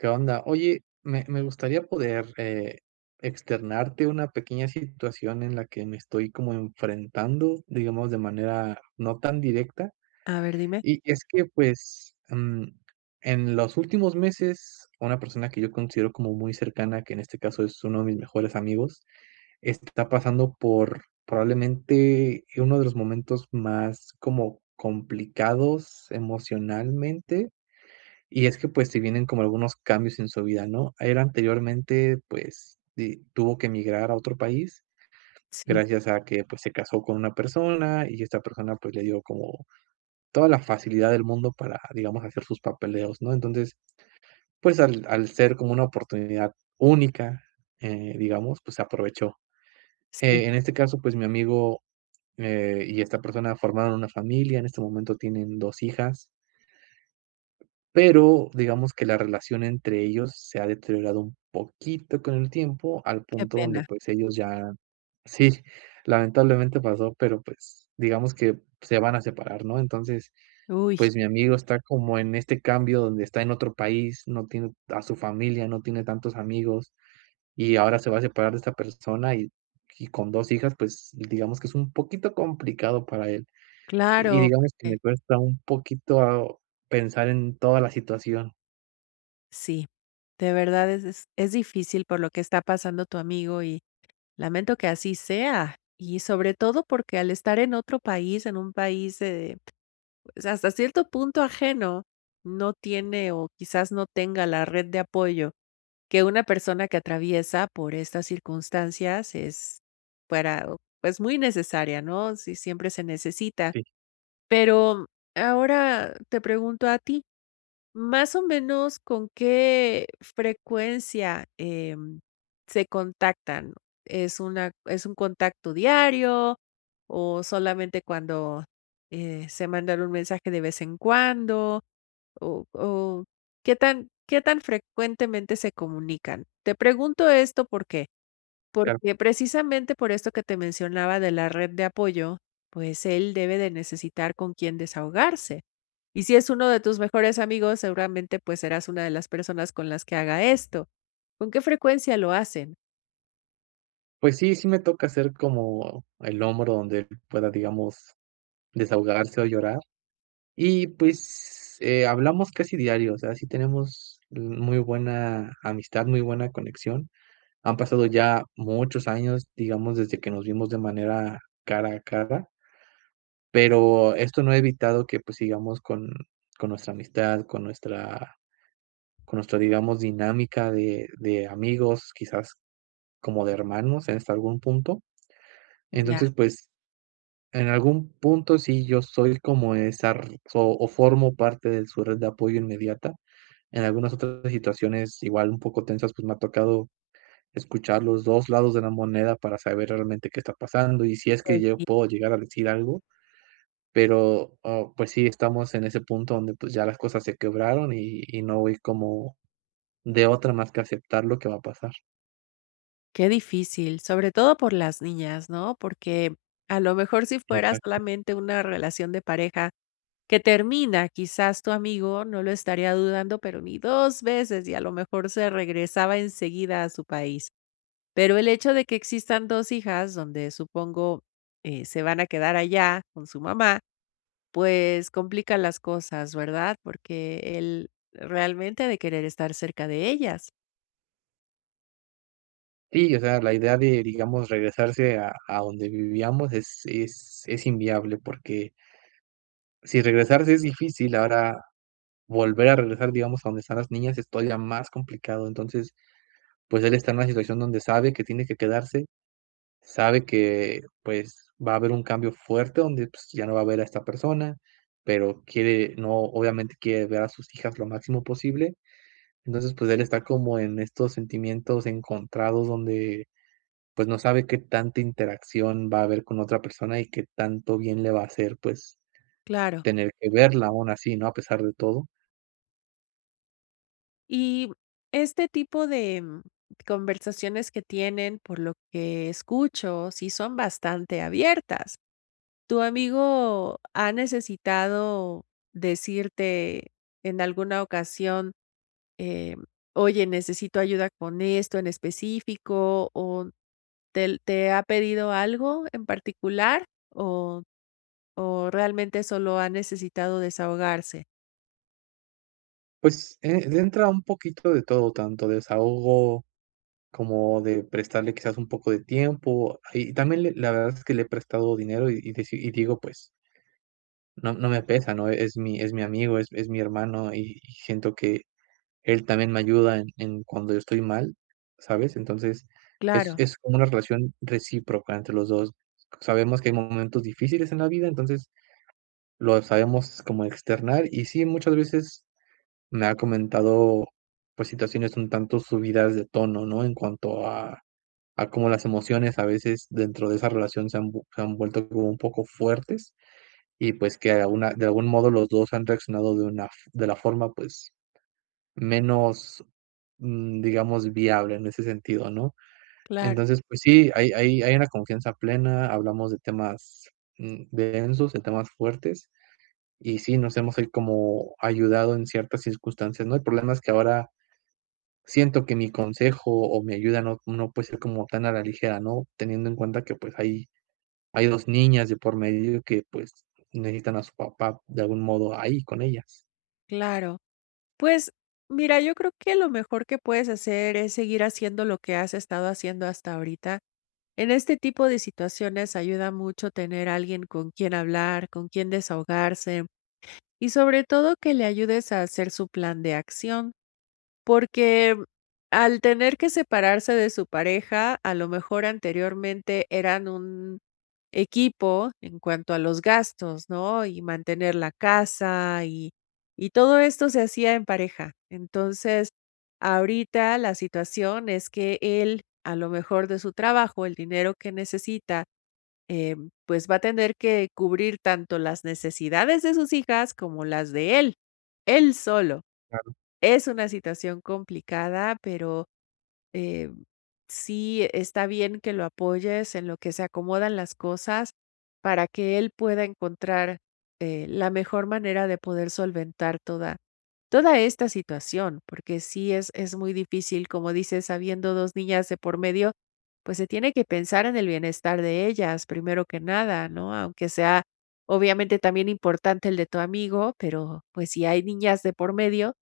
¿Qué onda? Oye, me me gustaría poder, eh, externarte una pequeña situación en la que me estoy como enfrentando, digamos de manera no tan directa. A ver, dime. Y y es que, pues, mm, en los últimos meses, una persona que yo considero como muy cercana, que en este caso es uno de mis mejores amigos, está pasando por probablemente uno de los momentos más como complicados emocionalmente. Y es que, pues, se vienen como algunos cambios en su vida, ¿no? El anteriormente, pues, di tuvo que migrar a otro país. Sí. Gracias a que pues se casó con una persona y esta persona, pues, le dio como toda la facilidad del mundo para, digamos, hacer sus papeleos, ¿no? Entonces, pues, al al ser como una oportunidad única, eh, digamos, pues, aprovechó, Sí. eh, en este caso, pues, mi amigo, eh, y esta persona formaron una familia en este momento tienen dos hijas. Pero, digamos que la relación entre ellos se ha deteriorado un poquito con el tiempo al Qué punto donde pena. pues ellos ya sí, lamentablemente pasó, pero, pues, digamos que se van a separar, ¿no? Entonces, ¡Uy! pues, mi amigo está como en este cambio donde está en otro país, no tiene a su familia, no tiene tantos amigos y ahora se va a separar de esta persona y y con 2 hijas, pues, digamos que es un poquito complicado para él y Claro, digamos que me porque cuesta un poquito pensar en toda la situación. Sí, de verdad es e es difícil por lo que está pasando tu amigo y, lamento que así sea. Y sobre todo porque, al estar en otro país, en un país de hasta cierto punto ajeno, no tiene o quizás no tenga la red de apoyo que una persona que atraviesa por estas circunstancias es para pues, muy necesaria, ¿no? Sí, siempre se necesita. Sí. Pero, ahora te pregunto a ti, ¿más o menos con qué frecuencia, em, se contactan? ¿Es una es un contacto diario o solamente cuando, eh, se mandan un mensaje de vez en cuando? O o, ¿qué tan qué tan frecuentemente se comunican? Te pregunto esto, ¿por qué? Claro. Porque precisamente por eso que te mencionaba de la red de apoyo, pues, él debe de necesitar con quién desahogarse. Y si es uno de tus mejores amigos, seguramente, pues, serás una de las personas con las que haga esto. ¿Con qué frecuencia lo hacen? Pues, sí, sí, me toca hacer como el hombro donde él pueda, digamos, desahogarse o llorar. Y, pues, eh, hablamos casi diario, o sea, sí tenemos l muy buena amistad, muy buena conexión. Han pasado ya muchos años, digamos, desde que nos vimos de manera cara a cara. Pero esto no ha evitado que, pues, sigamos con con nuestra amistad, con nuestra con nuestra, digamos, dinámica de de amigos, quizás como de hermanos en hasta algún punto. Mm, ya. Entonces, pues, en algún punto, sí, yo soy como esa r fo formo parte de su red de apoyo inmediata. En algunas otras situaciones igual un poco tensas, pues, me ha tocado escuchar los 2 lados de la moneda para saber realmente qué está pasando, y si es Pues, que yo sí. puedo llegar a decir algo. Pero, oh, pues, sí, estamos en ese punto donde, pues, ya las cosas se quebraron y y no voy como de otra más que aceptar lo que va a pasar. Qué difícil, sobre todo por las niñas, ¿no?, porque, a lo mejor, si fuera Exacto. solamente una relación de pareja que termina, quizás, tu amigo no lo estaría dudando, pero ni 2 veces y, a lo mejor, se regresaba en seguida a su país. Pero el hecho de que existan 2 hijas donde supongo, eh, se van a quedar allá con su mamá, pues, complica las cosas, ¿verdad?, porque él, realmente, ha de querer estar cerca de ellas. Sí, o sea, la idea de, digamos, regresarse a a donde vivíamos es es es inviable porque si regresarse es difícil ahora, volver a regresar, digamos, a donde están las niñas es todavía más complicado. Entonces, pues, él está en una situación donde sabe que tiene que quedarse, sabe que, pues, va a haber un cambio fuerte donde, pues, ya no va a ver a esta persona, pero quiere, ¿no? Obviamente quiere ver a sus hijas lo máximo posible. Entonces, pues, él está como en estos sentimientos encontrados donde, pues ,no sabe qué tanta interacción va a haber con la otra persona y que tanto bien le va a hacer, pues, Claro. tener que verla aun así, ¿no?, a pesar de todo. Y, este tipo de, em, conversaciones que tienen por lo que escucho, sí son bastante abiertas. Tu amigo ha necesitado decirte en alguna ocasión, eh: "Oye, necesito ayuda con esto en específico", o, ¿tel te ha pedido algo en particular?, o o, ¿realmente solo ha necesitado desahogarse? Pues, eh, le entra un poquito de todo, tanto desahogo como de prestarle, quizás, un poco de tiempo y también le la verdad es que le he prestado dinero y y dici y digo, pues no no me pesa, ¿no? Es mi es mi amigo, es es mi hermano y y siento que él también me ayuda en en cuando yo estoy mal, ¿sabes? Entonces, es Claro. es como una relación recíproca entre los 2. Sabemos que hay momentos difíciles en la vida, entonces, lo sabemos como externar, y sí, muchas veces me ha comentado, pues, situaciones un tanto subidas de tono, ¿no?, en cuanto a a cómo las emociones a veces dentro de esa relación se han vue han vuelto como un poco fuertes y, pues, que alguna de algún modo, los 2 han reaccionado de una f de la forma, pues, menos, mm, digamos, viable en ese sentido, ¿no? Claro. Entonces, pues, sí, hay hay hay una confianza plena, hablamos de temas, mm, densos, de temas fuertes. Y sí, nos hemos ahí como ayudado en ciertas circunstancias, ¿no? El problema es que ahora siento que mi consejo o mi ayuda no no puede ser como tan a la ligera, ¿no?, teniendo en cuenta que, pues, hay hay 2 niñas de por medio y que, pues, necesitan a su papá, de algún modo, ahí con ellas. Claro. Pues, mira yo creo que lo mejor que puedes hacer es seguir haciendo lo que has estado haciendo hasta ahorita. En este tipo de situaciones ayuda mucho tener alguien con quien hablar, con quien desahogarse y sobre todo, que le ayudes a hacer su plan de acción, porque, mm, al tener que separarse de su pareja, a lo mejor anteriormente eran un equipo en cuanto a los gastos, ¿no? Y mantener la casa y y todo esto se hacía en pareja. Entonces, ahorita la situación es que él a lo mejor de su trabajo, el dinero que necesita, eh, pues va a tener que cubrir tanto las necesidades de sus hijas como las de él, él solo. Claro. Es una situación complicada, pero, eh, sí, e está bien que lo apoyes en lo que se acomodan las cosas para que él pueda encontrar, eh, la mejor manera de poder solventar toda toda esta situación. Porque sí es es muy difícil, como dices, habiendo 2 niñas de por medio, pues, se tiene que pensar en el bienestar de ellas primero que nada, ¿no? Aunque sea, obviamente también importante el de tu amigo, pero, pues si hay niñas de por medio,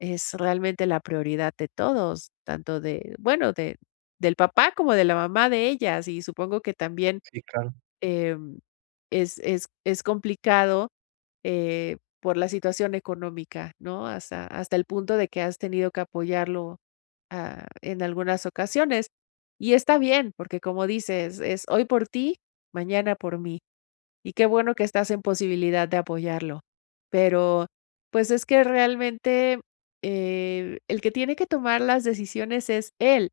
es realmente la prioridad de todos, tanto de bueno, de del papá como de la mamá de ellas, y supongo que también, Sí, claro. em, es es es complicado, eh, por la situación económica, ¿no? Hasta hasta el punto de que has tenido que apoyarlo, ah, en algunas ocasiones y está bien, porque como dices: "Es hoy por ti, mañana por mí". Y qué bueno que estás en posibilidad de apoyarlo. Pero, pues, es que realmente, eh, el que tiene que tomar las decisiones es él.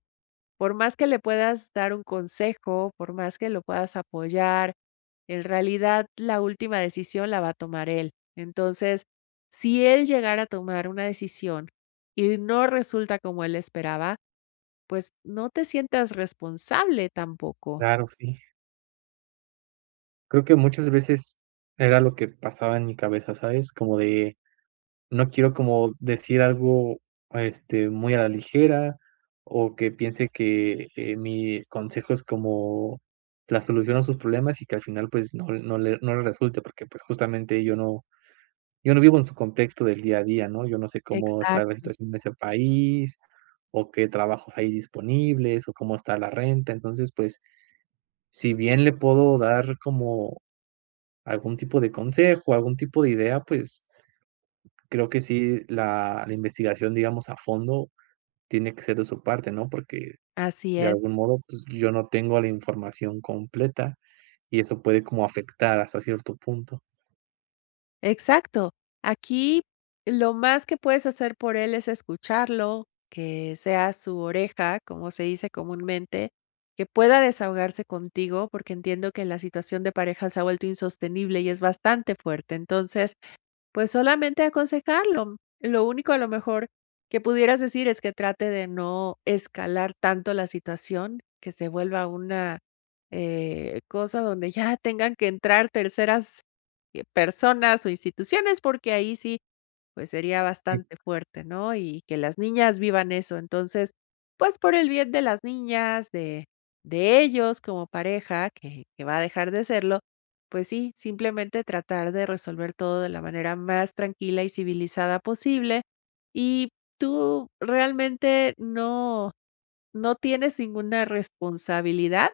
Por más que le puedas dar un consejo, por más que lo puedas apoyar. En realidad, la última decisión la va a tomar él. Entonces, si él llegara a tomar una decisión y no resulta como él esperaba, pues, no te sientas responsable tampoco. Claro, sí. Creo que muchas veces era lo que pasaba en mi cabeza, ¿sabes? Como de, no quiero como decir algo, eh, este, muy a la ligera o que piense que, eh, mi consejo es como la solución a sus problemas y que, al final, pues, no no le no le resulte, porque, pues, justamente, yo no yo no vivo en su contexto del día a día, ¿no? Yo no sé cómo está la Exacto. situación de ese país o qué trabajos hay disponibles o cómo está la renta. Entonces, pues, si bien le puedo dar como algún tipo de consejo, algún tipo de idea, pues, creo que sí, la la investigación, digamos a fondo, tiene que ser de su parte, ¿no? Porque Así de es. algún modo, pues, yo no tengo la información completa y eso puede como afectar hasta cierto punto. Exacto. Aquí lo más que puedes hacer por él, es escucharlo, que seas su oreja, como se dice comúnmente, que pueda desahogarse contigo, porque entiendo que la situación de pareja se ha vuelto insostenible y es bastante fuerte. Entonces, pues, solamente aconsejarlo. Lo único, a lo mejor, que pudieras decir es que trate de no escalar tanto la situación que se vuelva una, eh, cosa donde ya tengan que entrar terceras personas o instituciones, porque ahí sí, pues, sería Y bastante fuerte, ¿no?, y que las niñas vivan eso. Entonces, pues, por el bien de las niñas, de de ellos como pareja, que que va a dejar de serlo, pues, sí, simplemente, tratar de resolver todo de la manera más tranquila y civilizada posible. Y tú, realmente, no no tienes ninguna responsabilidad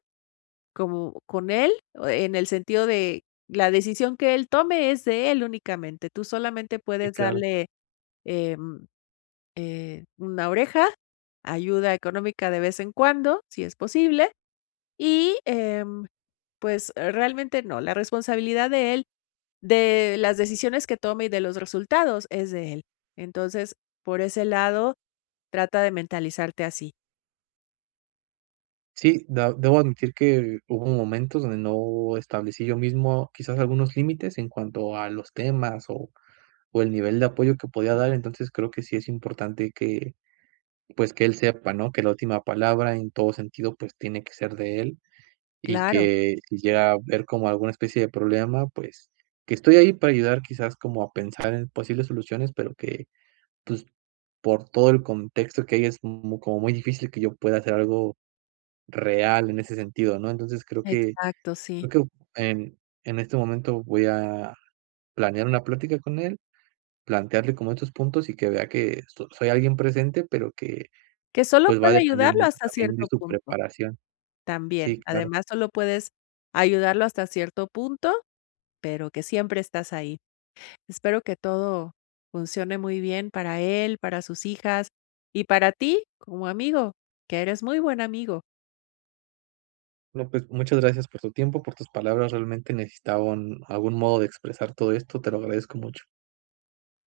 como con él, en el sentido de la decisión que él tome es de él únicamente, tú, solamente, Sí, puedes claro. darle, em, eh, una oreja, ayuda económica de vez en cuando, si es posible. Y, em, pues, realmente, no, la responsabilidad de él, de las decisiones que tome y de los resultados, es de él. Entonces, por ese lado, trata de mentalizarte así. Sí. Dab debo admitir que, hubo momentos, donde no establecí, yo mismo, quizás algunos límites, en cuanto a los temas, o o el nivel de apoyo, que podía dar. Entonces, creo que, sí es importante que, pues que él sepa, ¿no? Que la última palabra, en todo sentido, pues tiene que ser de él. Y Claro. que, si llega a haber, como alguna especie de problema, pues, que estoy ahí para ayudar. Quizás, como a pensar en posibles soluciones, pero que, pues, por todo el contexto que hay, es m como muy difícil, que yo pueda, hacer algo real, en ese sentido, ¿no? Entonces, creo que Exacto, sí. yo creo Em, en este momento, voy a planear, una plática con él. Plantearle, como estos puntos, y que vea, que so soy alguien presente, pero que, Que sólo pues, va a puede depender ayudarlo, mucho, hasta también de cierto su punto. preparación. También. Sí, claro. Además, sólo puedes, ayudarlo hasta cierto punto. Pero que siempre estás ahí. Espero que todo, funcione muy bien para él, para sus hijas, y para ti, como amigo. Que eres muy buen amigo. No, pues, muchas gracias por tu tiempo, por tus palabras. Realmente necesitaba un Algún modo, de expresar, todo esto. Te lo agradezco mucho.